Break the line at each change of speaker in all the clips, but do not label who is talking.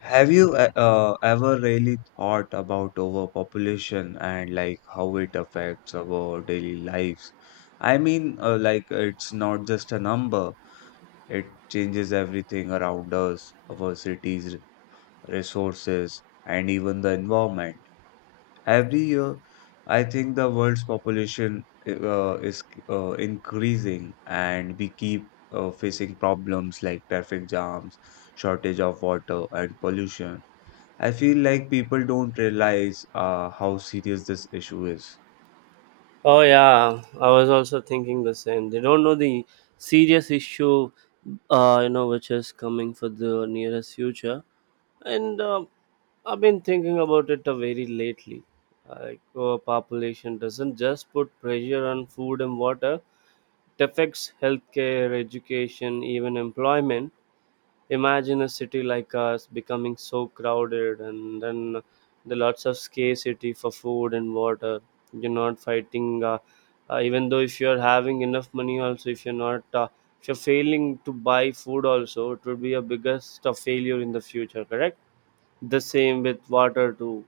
Have you ever really thought about overpopulation and like how it affects our daily lives? I mean, like it's not just a number, it changes everything around us, our cities, resources, and even the environment. Every year, I think the world's population is increasing, and we keep facing problems like traffic jams, shortage of water, and pollution. I feel like people don't realize how serious this issue is.
Oh yeah, I was also thinking the same. They don't know the serious issue, you know, which is coming for the nearest future. And I've been thinking about it very lately. Like, our population doesn't just put pressure on food and water; it affects healthcare, education, even employment. Imagine a city like us becoming so crowded and then the lots of scarcity for food and water. You're not fighting, even though if you're having enough money, also, if you're not, if you're failing to buy food, also, it would be a biggest failure in the future, correct? The same with water, too.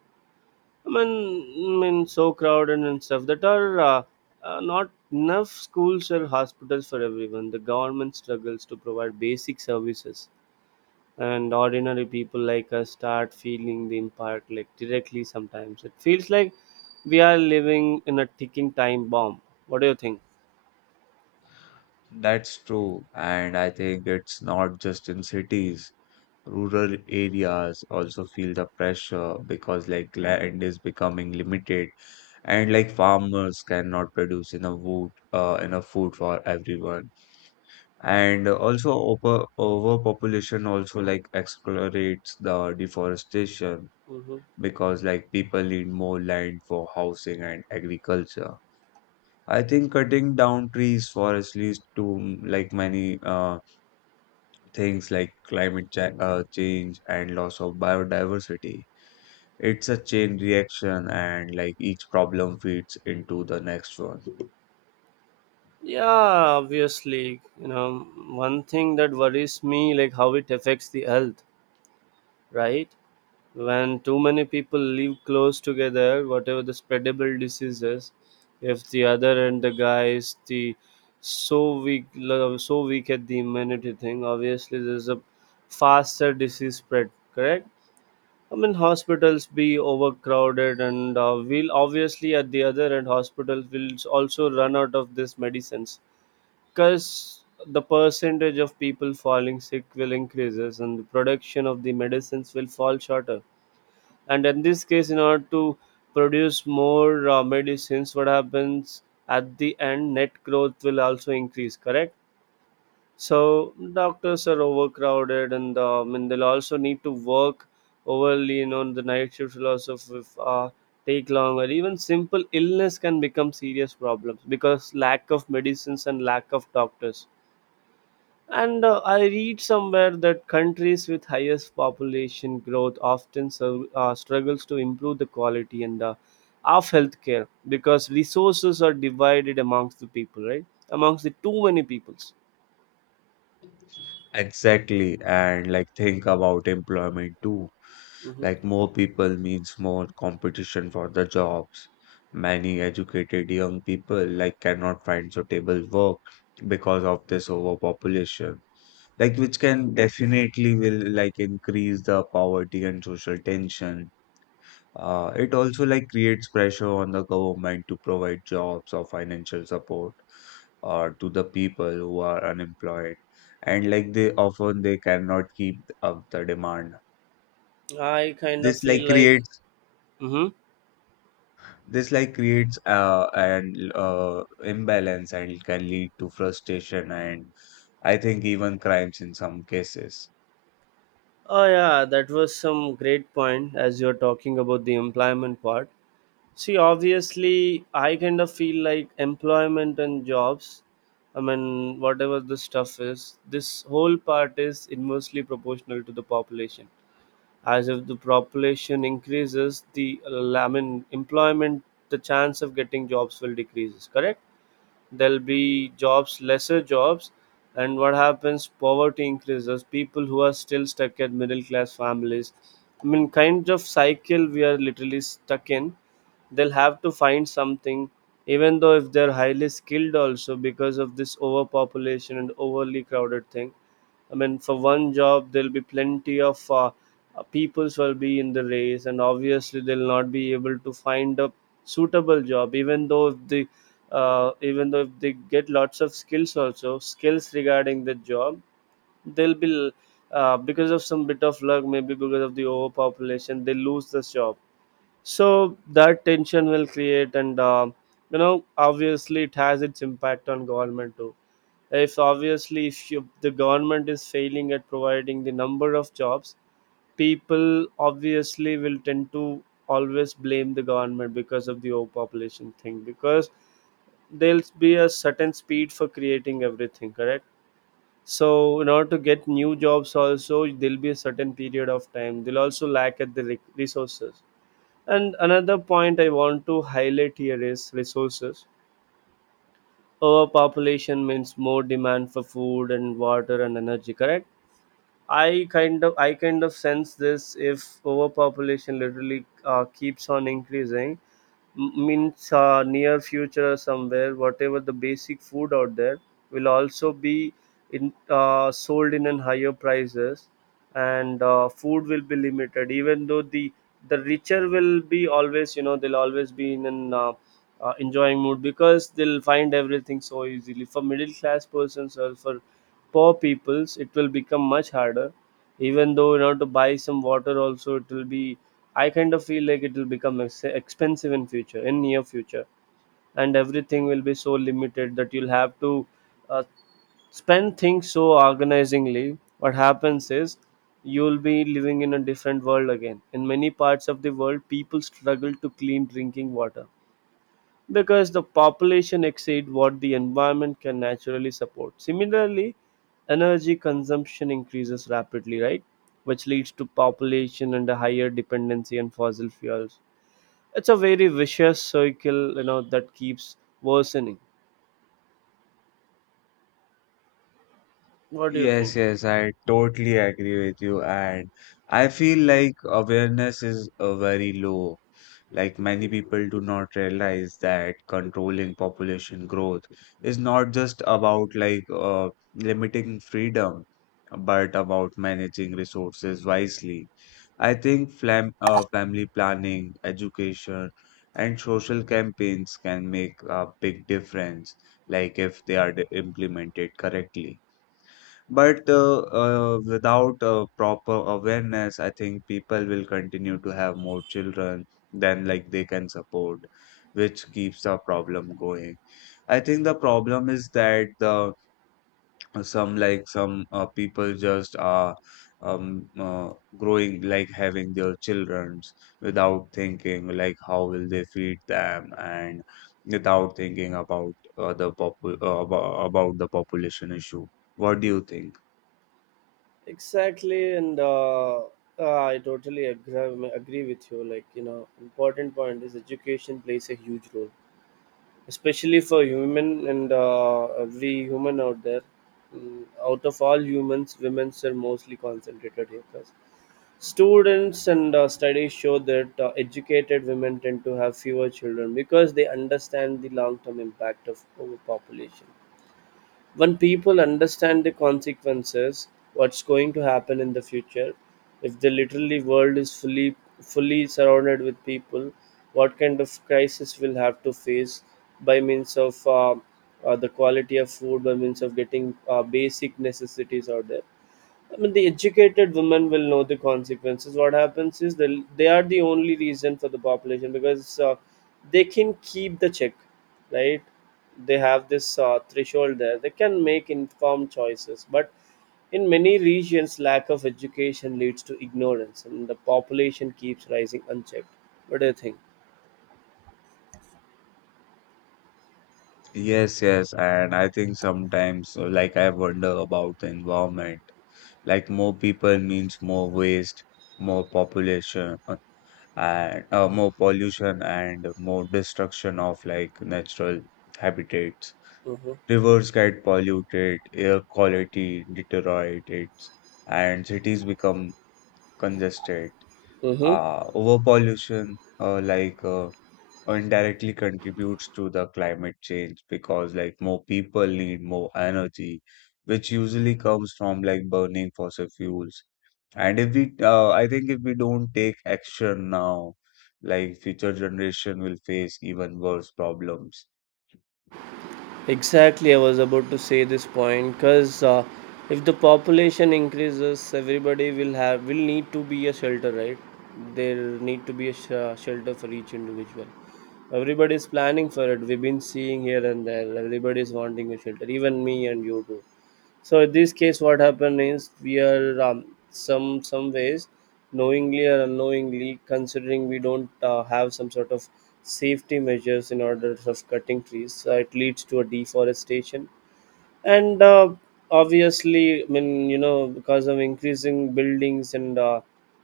I mean so crowded and stuff that are. Not enough schools or hospitals for everyone. The government struggles to provide basic services, and ordinary people like us start feeling the impact, like, directly. Sometimes it feels like we are living in a ticking time bomb. What do you think?
That's true, and I think it's not just in cities. Rural areas also feel the pressure because like land is becoming limited, and like farmers cannot produce enough enough food for everyone. And also overpopulation also like accelerates the deforestation
hmm
because like people need more land for housing and agriculture. I think cutting down trees, forests leads to like many things like climate cha change and loss of biodiversity. It's a chain reaction, and like each problem feeds into the next one.
yeah, obviously, you know, one thing that worries me, like, how it affects the health, right? When too many people live close together, whatever the spreadable diseases, if the other end the guy is the so weak, so weak at the immunity thing, obviously there's a faster disease spread. Correct. I mean, hospitals be overcrowded, and will obviously at the other end, hospitals will also run out of these medicines, because the percentage of people falling sick will increases, and the production of the medicines will fall shorter. And in this case, in order to produce more medicines, what happens? At the end net growth will also increase, correct? So doctors are overcrowded, and I mean, they'll also need to work overly, you know, the night shift will also take longer. Even simple illness can become serious problems because lack of medicines and lack of doctors. And I read somewhere that countries with highest population growth often struggles to improve the quality and of healthcare, because resources are divided amongst the people, right? Amongst the too many peoples.
Exactly, and like think about employment too.
hmm
Like more people means more competition for the jobs. Many educated young people like cannot find suitable work because of this overpopulation, like which can definitely will like increase the poverty and social tension. It also like creates pressure on the government to provide jobs or financial support to the people who are unemployed, and like they often they cannot keep up the demand.
I kind of
This
feel
like
like,
creates
hmm
this like creates an imbalance and can lead to frustration and I think even crimes in some cases.
oh yeah, that was some great point as you're talking about the employment part. See, obviously, I kind of feel like employment and jobs, I mean, whatever the stuff is, this whole part is inversely proportional to the population. As if the population increases, the, I mean, employment, the chance of getting jobs will decreases, correct? There'll be jobs, lesser jobs. And what happens? Poverty increases. People who are still stuck at middle class families, I mean, kind of cycle we are literally stuck in. They'll have to find something, even though if they're highly skilled also, because of this overpopulation and overly crowded thing. I mean, for one job, there'll be plenty of peoples will be in the race, and obviously they'll not be able to find a suitable job, even though if the even though if they get lots of skills, also skills regarding the job, they'll be because of some bit of luck, maybe because of the overpopulation they lose the job. So that tension will create. And you know, obviously it has its impact on government too. If obviously if you, the government is failing at providing the number of jobs, people obviously will tend to always blame the government because of the overpopulation thing, because there'll be a certain speed for creating everything, correct? So in order to get new jobs also, there'll be a certain period of time they'll also lack at the resources. And another point I want to highlight here is resources. Overpopulation means more demand for food and water and energy, correct? I kind of sense this: if overpopulation literally keeps on increasing, means near future somewhere whatever the basic food out there will also be in sold in an higher prices. And food will be limited, even though the richer will be always, you know, they'll always be in an enjoying mood, because they'll find everything so easily. For middle class persons or for poor peoples it will become much harder. Even though, you know, to buy some water also, it will be, I kind of feel like it will become expensive in future, in near future, and everything will be so limited that you'll have to uh, spend things so organizingly. What happens is you'll be living in a different world again. In many parts of the world, people struggle to clean drinking water because the population exceed what the environment can naturally support. Similarly, energy consumption increases rapidly, right? Which leads to population and a higher dependency on fossil fuels. It's a very vicious circle, you know, that keeps worsening. What do you
Yes,
think?
yes, I totally agree with you. And I feel like awareness is very low. Like many people do not realize that controlling population growth is not just about like limiting freedom, but about managing resources wisely. I think flam family planning, education, and social campaigns can make a big difference, like if they are implemented correctly. But without proper awareness, I think people will continue to have more children than like they can support, which keeps the problem going. I think the problem is that the some like some people just are um uh, growing like having their childrens without thinking like how will they feed them and without thinking about about the population issue. What do you think?
Exactly, and I totally agree with you. Like, you know, important point is education plays a huge role, especially for human and every human out there. Mm, out of all humans, women are mostly concentrated here. 'Cause students and studies show that educated women tend to have fewer children because they understand the long term impact of overpopulation. When people understand the consequences, what's going to happen in the future, if the literally world is fully surrounded with people, what kind of crisis we'll have to face by means of the quality of food, by means of getting basic necessities out there. I mean, the educated women will know the consequences. What happens is they are the only reason for the population, because they can keep the check, right? They have this threshold there. They can make informed choices, but in many regions, lack of education leads to ignorance, and the population keeps rising unchecked. What do you think?
Yes, yes, and I think sometimes, like, I wonder about the environment. Like, more people means more waste, more and more pollution, and more destruction of like natural habitats.
Mm-hmm.
Rivers get polluted, air quality deteriorates, and cities become congested.
Mm-hmm.
Overpollution indirectly contributes to the climate change because like more people need more energy, which usually comes from like burning fossil fuels. And if we I think if we don't take action now, like future generation will face even worse problems.
Exactly, I was about to say this point, because if the population increases, everybody will have will need to be a shelter, right? There need to be a shelter for each individual. Everybody is planning for it. We've been seeing here and there. Everybody is wanting a shelter, even me and you too. So in this case, what happened is we are some ways, knowingly or unknowingly, considering we don't have some sort of safety measures in order of cutting trees, so it leads to a deforestation. And obviously, I mean, you know, because of increasing buildings and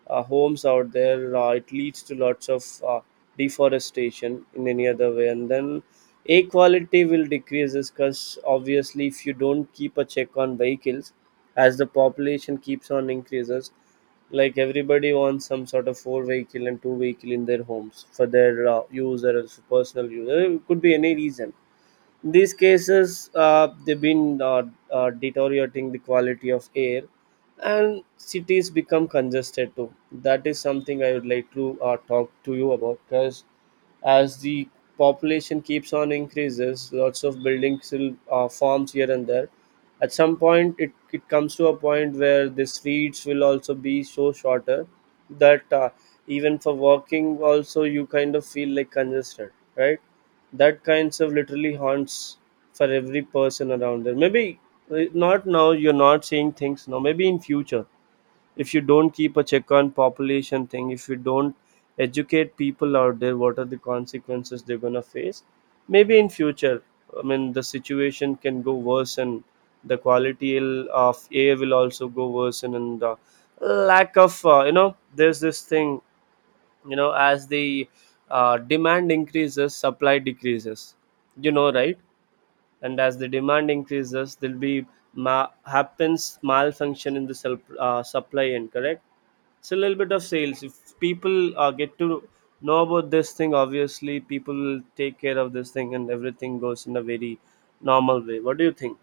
homes out there, it leads to lots of deforestation in any other way. And then air quality will decrease, because obviously if you don't keep a check on vehicles as the population keeps on increases, like everybody wants some sort of four vehicle and two vehicle in their homes for their use or else personal use. It could be any reason. These cases they've been deteriorating the quality of air. And cities become congested too, that is something I would like to talk to you about. Because as the population keeps on increases, lots of buildings will forms here and there. At some point it comes to a point where the streets will also be so shorter that even for walking also you kind of feel like congested, right? That kind of literally haunts for every person around there. Maybe not now, you're not seeing things now, maybe in future. If you don't keep a check on population thing, if you don't educate people out there what are the consequences they're going to face, maybe in future, I mean the situation can go worse. And the quality of air will also go worse. And the lack of you know, there's this thing, you know, as the demand increases, supply decreases, you know, right? And as the demand increases, there'll be happens malfunction in the supply end, correct? It's a little bit of sales. If people get to know about this thing, obviously people will take care of this thing and everything goes in a very normal way. What do you think?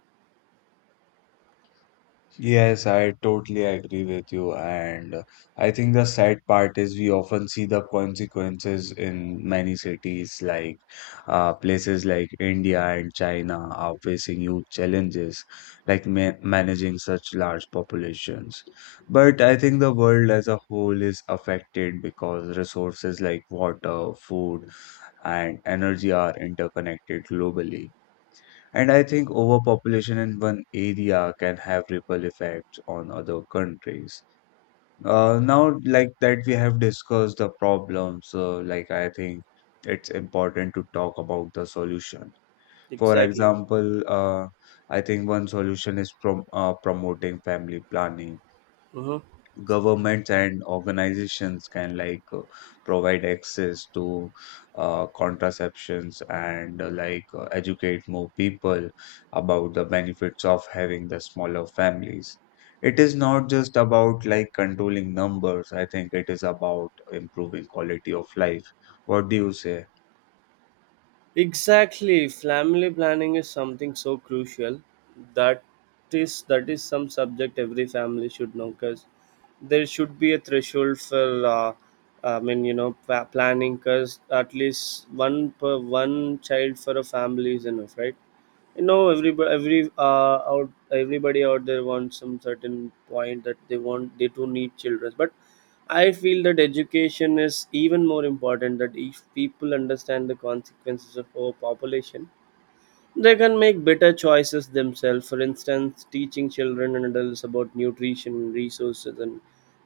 Yes, I totally agree with you. And I think the sad part is we often see the consequences in many cities, like places like India and China are facing huge challenges, like ma managing such large populations. But I think the world as a whole is affected because resources like water, food, and energy are interconnected globally. And I think overpopulation in one area can have ripple effects on other countries. Now, like that, we have discussed the problems. Like, I think it's important to talk about the solution. For
Exactly.
example, I think one solution is promoting family planning.
Mm-hmm.
Governments and organizations can like provide access to contraceptions and educate more people about the benefits of having the smaller families. It is not just about like controlling numbers. I think it is about improving quality of life. What do you say?
Exactly, family planning is something so crucial. That is some subject every family should know, because there should be a threshold for I mean, you know, planning, because at least one per one child for a family is enough, right? Everybody out there wants some certain point that they do need children. But I feel that education is even more important, that if people understand the consequences of overpopulation, they can make better choices themselves. For instance, teaching children and adults about nutrition, resources, and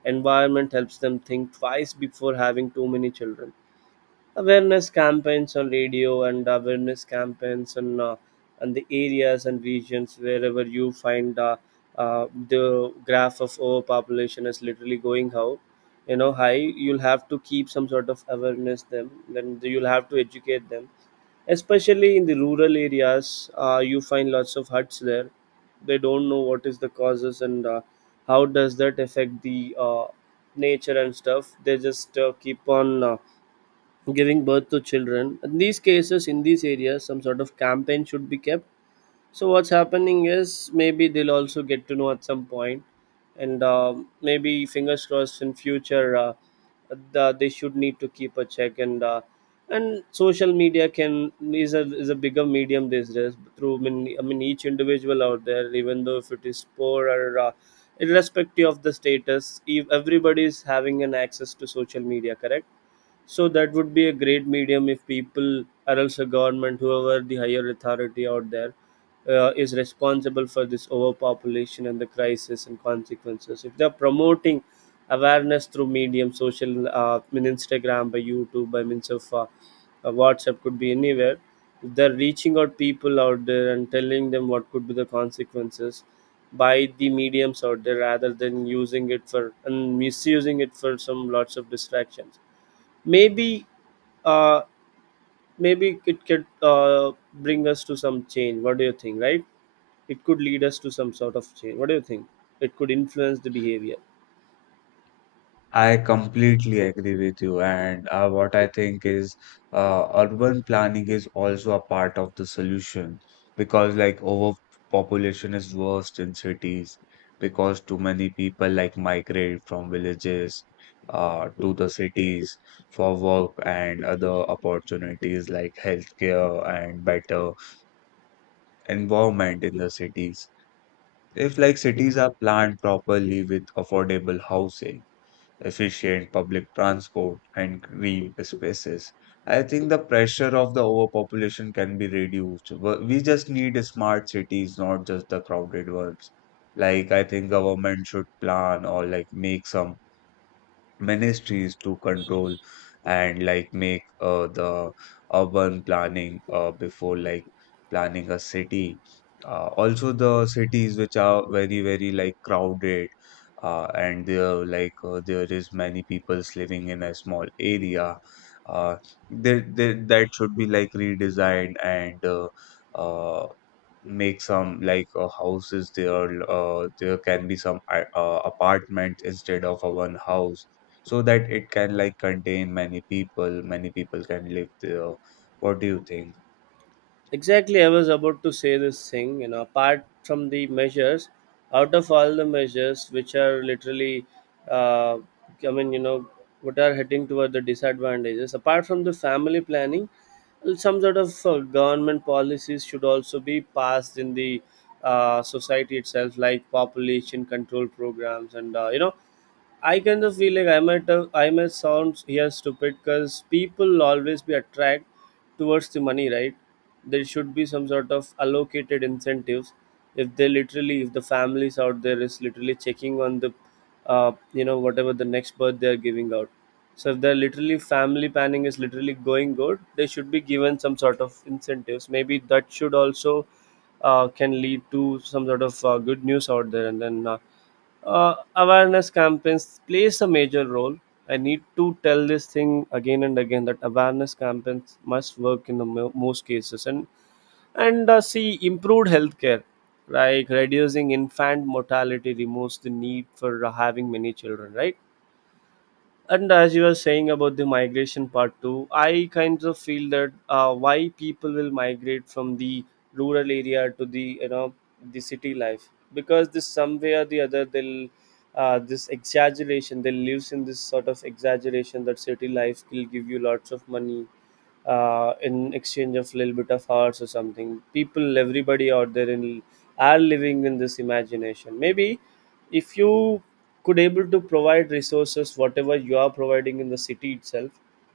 environment helps them think twice before having too many children. Awareness campaigns on radio, and awareness campaigns on and the areas and regions wherever you find the graph of overpopulation is literally going out high. You'll have to keep some sort of awareness them, then you'll have to educate them, especially in the rural areas. You find lots of huts there. They don't know what is the causes, and how does that affect the nature and stuff. They just keep on giving birth to children. In these cases, in these areas, some sort of campaign should be kept. So what's happening is maybe they'll also get to know at some point, and maybe fingers crossed in future they should need to keep a check, and social media can is a bigger medium these days through. I mean, each individual out there, even though if it is poor or irrespective of the status, if everybody is having an access to social media, correct, so that would be a great medium if people, or else a government, whoever the higher authority out there, is responsible for this overpopulation and the crisis and consequences. If they're promoting awareness through medium, social, I mean Instagram, by YouTube, by means of WhatsApp, could be anywhere. If they're reaching out people out there and telling them what could be the consequences by the mediums out there rather than using it for and misusing it for some lots of distractions. Maybe, uh, maybe, it could bring us to some change. What do you think? Right? It could lead us to some sort of change. What do you think? It could influence the behavior.
I completely agree with you, and what I think is urban planning is also a part of the solution because, like, overpopulation is worst in cities because too many people like migrate from villages to the cities for work and other opportunities like healthcare and better environment in the cities. If like cities are planned properly with affordable housing, efficient public transport, and green spaces. I think the pressure of the overpopulation can be reduced. We just need smart cities, not just the crowded ones. Like I think government should plan or like make some ministries to control and like make the urban planning before like planning a city. Also the cities which are very very like crowded and there like there is many peoples living in a small area. Uh, that should be like redesigned and uh, make some like houses there. Uh, there can be some apartments instead of a one house so that it can like contain many people can live there. What do you think?
Exactly, I was about to say this thing. Apart from the measures, out of all the measures which are literally, uh, I mean, what are heading toward the disadvantages, apart from the family planning, well, some sort of government policies should also be passed in the society itself, like population control programs and, I kind of feel like I might sound here stupid because people always be attracted towards the money, right? There should be some sort of allocated incentives. If the families out there is literally checking on the, whatever the next birth they are giving out. So if they're literally family planning is literally going good, they should be given some sort of incentives. Maybe that should also can lead to some sort of good news out there, and then awareness campaigns plays a major role. I need to tell this thing again and again that awareness campaigns must work in the most cases, and see improved healthcare, like reducing infant mortality removes the need for having many children, right? And as you were saying about the migration part too, I kind of feel that why people will migrate from the rural area to the you know the city life, because this some way or the other they'll this exaggeration they lives in this sort of exaggeration that city life will give you lots of money, in exchange of little bit of hours or something. People, everybody out there in are living in this imagination, maybe. If you could able to provide resources whatever you are providing in the city itself,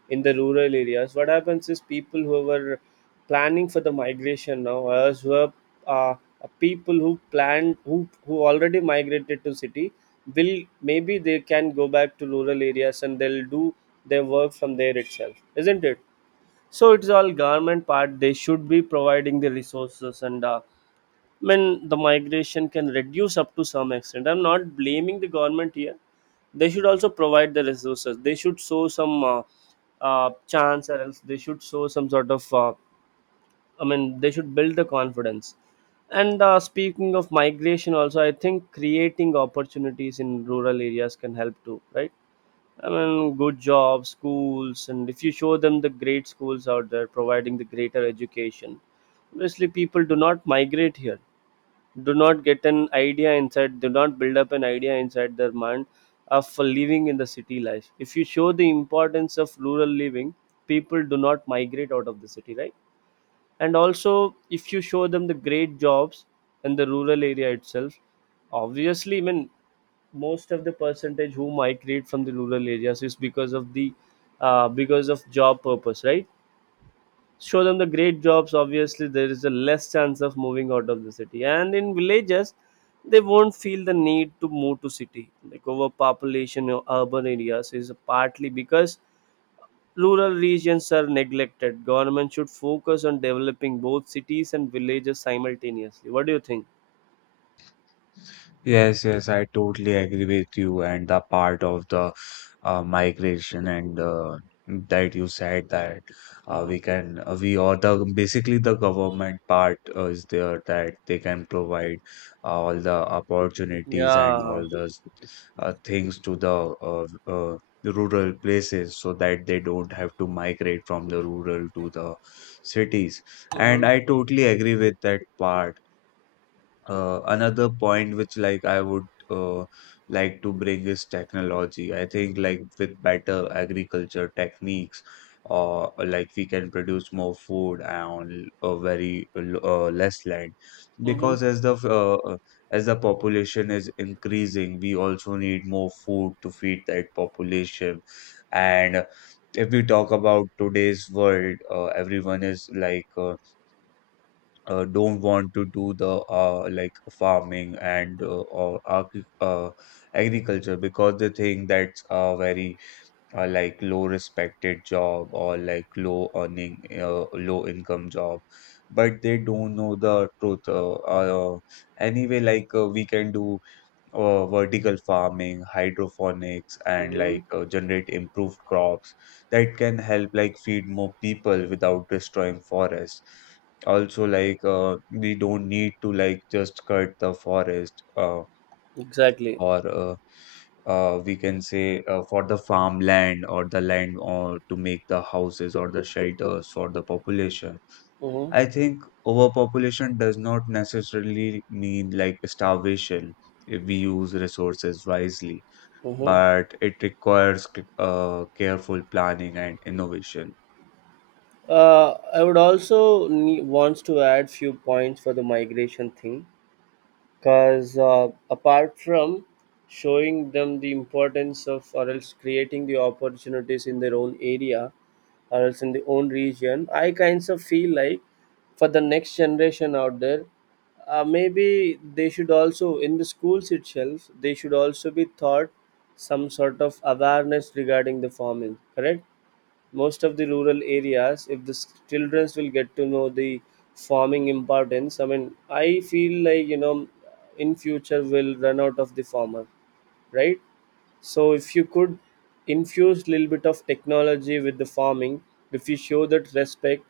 in the rural areas, what happens is people who were planning for the migration, now as who are uh, people who planned, who already migrated to city will, maybe they can go back to rural areas and they'll do their work from there itself. Isn't it? So it's all government part. They should be providing the resources, and I mean, the migration can reduce up to some extent. I'm not blaming the government here. They should also provide the resources. They should show some chance, or else they should show some sort of. I mean, they should build the confidence. And speaking of migration, also, I think creating opportunities in rural areas can help too, right? I mean, good jobs, schools, and if you show them the great schools out there providing the greater education, obviously people do not migrate here, do not get an idea inside, do not build up an idea inside their mind of living in the city life. If you show the importance of rural living, people do not migrate out of the city, right? And also if you show them the great jobs in the rural area itself, obviously I mean most of the percentage who migrate from the rural areas is because of the because of job purpose, right? Show them the great jobs, obviously there is a less chance of moving out of the city, and in villages they won't feel the need to move to city, like overpopulation in urban areas is partly because rural regions are neglected. Government should focus on developing both cities and villages simultaneously. What do you think?
Yes, yes, I totally agree with you. And the part of the migration and that you said that
Hmm.
we or the basically the government part is there that they can provide all the opportunities and
Yeah.
all the things to uh, uh, the rural places so that they don't have to migrate from the rural to the cities. And
Hmm.
I totally agree with that part. Another point which like I would uh, like to bring is technology. I think like with better agriculture techniques, like we can produce more food on a very less land.
Hmm.
Because as the population is increasing, we also need more food to feed that population. And if we talk about today's world, everyone is like don't want to do the like farming and agriculture because they think that's a very like low respected job or like low earning low income job, but they don't know the truth. Anyway, like we can do vertical farming, hydroponics, and
Hmm.
like generate improved crops that can help like feed more people without destroying forests. Also, like we don't need to like just cut the forest
Exactly.
or we can say for the farmland or the land or to make the houses or the shelters for the population.
Hmm.
I think overpopulation does not necessarily mean like starvation if we use resources wisely,
Hmm.
but it requires careful planning and innovation.
I would also wants to add few points for the migration thing, because apart from showing them the importance of, or else creating the opportunities in their own area, or else in their own region, I kinds of feel like, for the next generation out there, maybe they should also in the schools itself they should also be taught some sort of awareness regarding the farming, correct. Most of the rural areas, if the childrens will get to know the farming importance, I mean, I feel like, in future will run out of the farmer, right? So if you could infuse little bit of technology with the farming, if you show that respect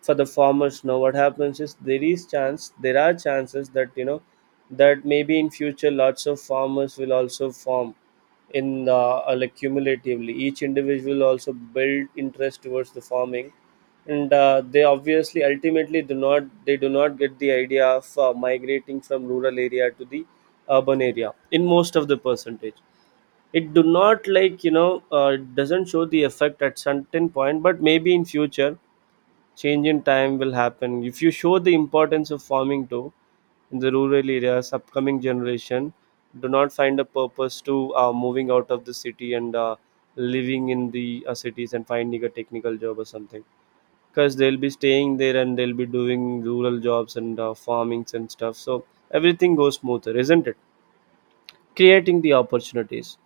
for the farmers now, what happens is there are chances that that maybe in future lots of farmers will also farm in the like cumulatively each individual also build interest towards the farming. And they obviously ultimately do not get the idea of migrating from rural area to the urban area in most of the percentage. It do not like you know uh, it doesn't show the effect at certain point, but maybe in future change in time will happen. If you show the importance of farming too in the rural areas, upcoming generation do not find a purpose to moving out of the city and living in the cities and finding a technical job or something, because they'll be staying there and they'll be doing rural jobs and farmings and stuff, so everything goes smoother. Isn't it? Creating the opportunities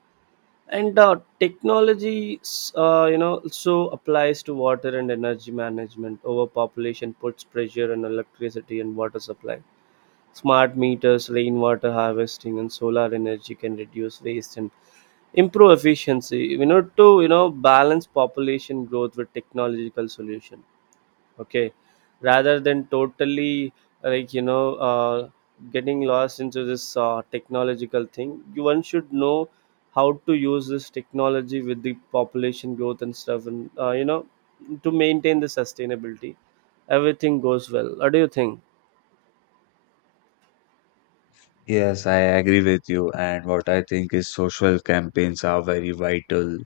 and technology, so applies to water and energy management. Overpopulation puts pressure on electricity and water supply. Smart meters, rainwater harvesting and solar energy can reduce waste and improve efficiency. We need to balance population growth with technological solution. Okay, rather than totally, like, uh, getting lost into this technological thing, you one should know how to use this technology with the population growth and stuff, and to maintain the sustainability, everything goes well. What do you think?
Yes, I agree with you. And what I think is social campaigns are very vital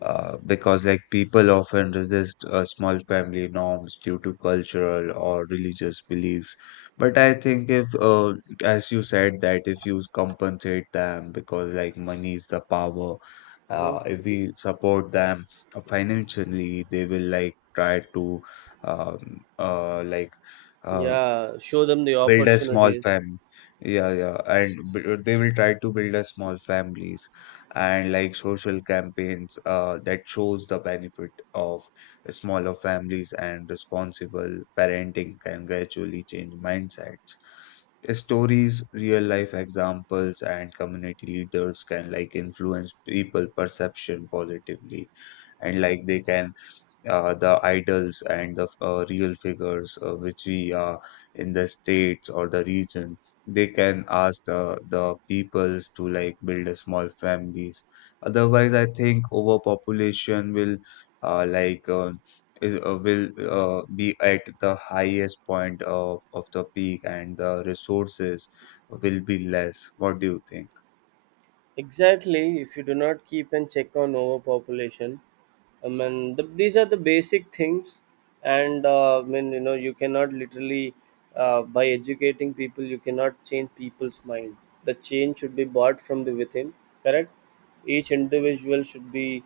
because like people often resist small family norms due to cultural or religious beliefs, but I think if as you said that if you compensate them because like money is the power.
Hmm.
Uh, if we support them financially they will like try to um, uh, like uh,
Yeah, show them the
build a small
opportunities.
family. Yeah, yeah, and they will try to build a small families. And like social campaigns that shows the benefit of smaller families and responsible parenting can gradually change mindsets. Stories, real life examples, and community leaders can like influence people perception positively. And like they can the idols and the real figures which we are in the states or the region, they can ask the peoples to like build a small families. Otherwise I think overpopulation will like is will be at the highest point of the peak and the resources will be less. What do you think?
Exactly, if you do not keep and check on overpopulation, I mean, these are the basic things, and I mean, you cannot literally by educating people, you cannot change people's mind. The change should be bought from the within. Correct. Each individual should be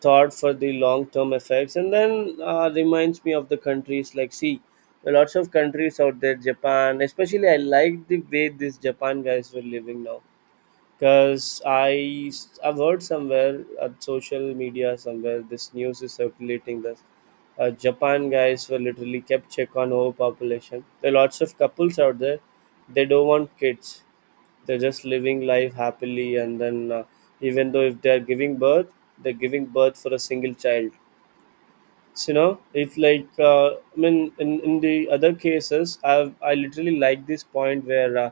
thought for the long-term effects, and then reminds me of the countries like, see, lots of countries out there, Japan. Especially, I like the way these Japan guys were living now, because I've heard somewhere at social media somewhere this news is circulating that Japan guys were literally kept check on overpopulation. There are lots of couples out there. They don't want kids. They're just living life happily, and then even though if they are giving birth, they're giving birth for a single child. So, it's like I mean in, the other cases I literally like this point where,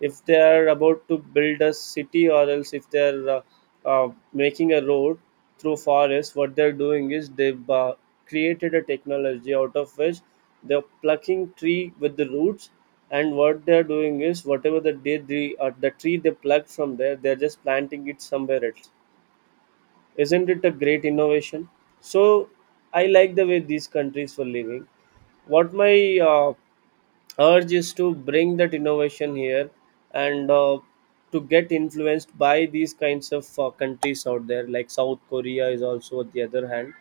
if they are about to build a city, or else if they're making a road through forest, what they're doing is they've created a technology out of which they're plucking tree with the roots, and what they're doing is whatever the tree they pluck from there, they're just planting it somewhere else. Isn't it a great innovation? So I like the way these countries were living. What my urge is to bring that innovation here, and to get influenced by these kinds of countries out there, like South Korea is also, on the other hand,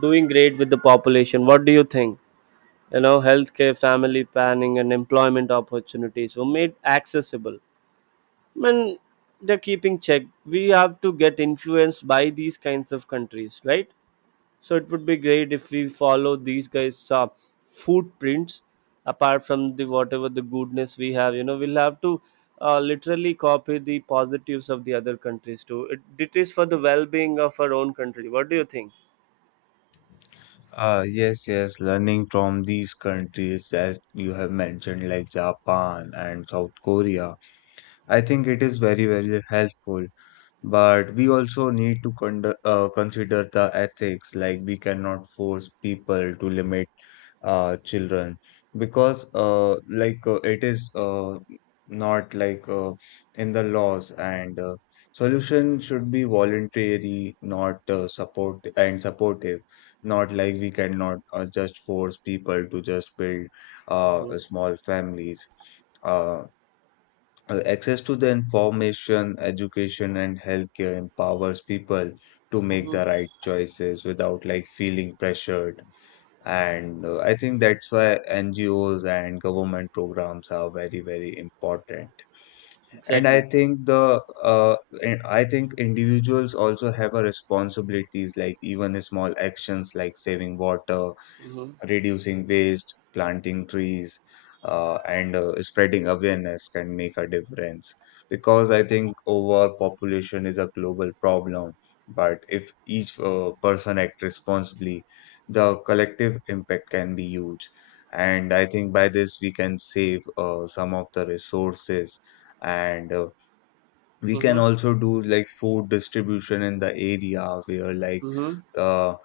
doing great with the population. What do you think? Healthcare, family planning, and employment opportunities were made accessible. I mean, they're keeping check. We have to get influenced by these kinds of countries, right? So it would be great if we follow these guys' footprints apart from the whatever the goodness we have. We'll have to literally copy the positives of the other countries too. It is for the well-being of our own country. What do you think?
Yes, yes, learning from these countries that you have mentioned, like Japan and South Korea. I think it is very, very helpful. But we also need to consider the ethics, like we cannot force people to limit children because, it is not like in the laws, and solution should be voluntary, not support and supportive, not like we cannot just force people to just build
Hmm.
small families. Uh, Access to the information, education, and healthcare empowers people to make
Hmm.
the right choices without like feeling pressured. And I think that's why NGOs and government programs are very, very important. And I
Exactly.
think the uh, and I think individuals also have a responsibilities, like even small actions like saving water,
Mm-hmm.
reducing waste, planting trees, and spreading awareness can make a difference. Because I think overpopulation is a global problem, but if each person acts responsibly, the collective impact can be huge. And I think by this we can save some of the resources and we can
Mm-hmm.
also do like food distribution in the area where like
Mm-hmm.
uh,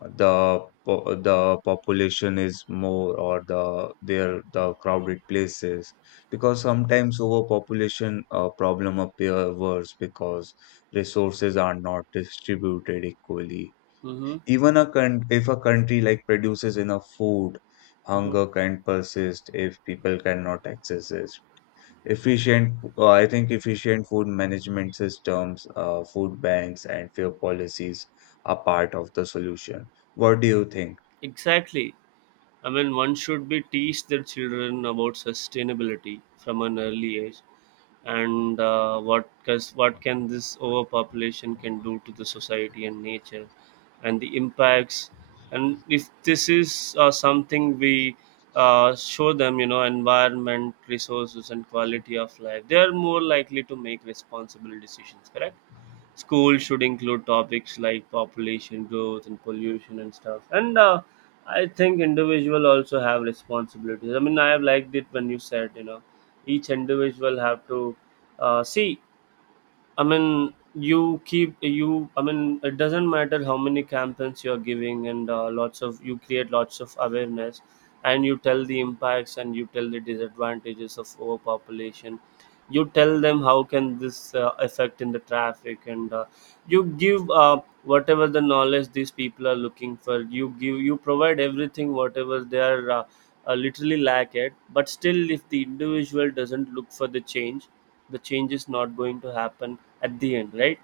the the population is more or the there the crowded places, because sometimes overpopulation problem appear worse because resources are not distributed equally.
Mm-hmm.
Even if a country like produces enough food,
Mm-hmm.
hunger can persist if people cannot access it. I think efficient food management systems, food banks, and fair policies are part of the solution. What do you think?
Exactly. I mean, one should be teach their children about sustainability from an early age, and what can this overpopulation can do to the society and nature, and the impacts. And if this is something we show them, environment, resources, and quality of life, they are more likely to make responsible decisions. Correct. School should include topics like population growth and pollution and stuff. And I think individual also have responsibilities. I mean, I have liked it when you said each individual have to see. I mean, you keep you. I mean, it doesn't matter how many campaigns you're giving, and lots of you create lots of awareness, and you tell the impacts and you tell the disadvantages of overpopulation. You tell them how can this affect in the traffic, and you give whatever the knowledge these people are looking for. You give you provide everything whatever they are literally lack it. But still, if the individual doesn't look for the change, the change is not going to happen at the end, right?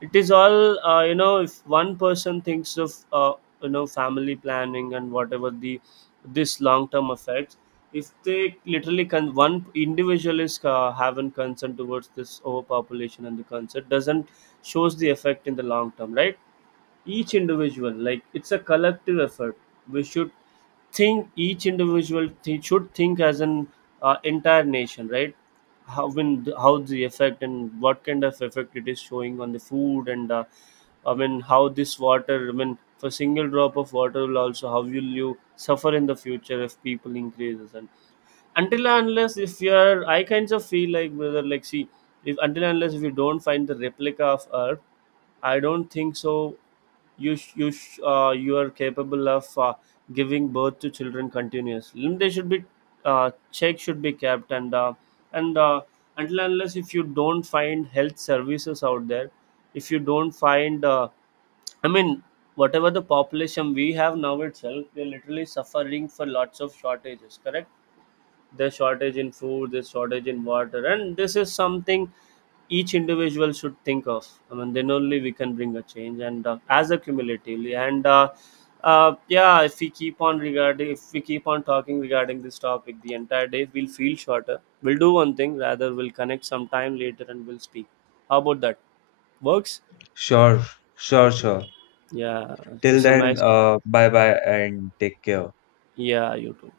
It is all if one person thinks of family planning and whatever the this long term effects, if they literally con one individual is having concern towards this overpopulation and the concern doesn't shows the effect in the long term, right? Each individual, like, it's a collective effort. We should think each individual should think as an entire nation, right? How the effect and what kind of effect it is showing on the food, and I mean how this water, I mean for single drop of water will also, how will you suffer in the future if people increases? And until and unless if you are, I kinds of feel like, brother, like, see, if until and unless if you don't find the replica of earth, I don't think so. You you are capable of giving birth to children continuously. They should be check should be kept, and until and unless if you don't find health services out there, if you don't find I mean whatever the population we have now itself, they are literally suffering for lots of shortages. Correct. There's shortage in food, there's shortage in water, and this is something each individual should think of. I mean, then only we can bring a change, and as a cumulatively, and yeah, if we keep on regarding if we keep on talking regarding this topic the entire day, we'll feel shorter. We'll do one thing, rather we'll connect sometime later and we'll speak. How about that works?
Sure, sure, sure.
Yeah, it
Till
was a
then,
nice co-
bye bye and take care.
Yeah, you too.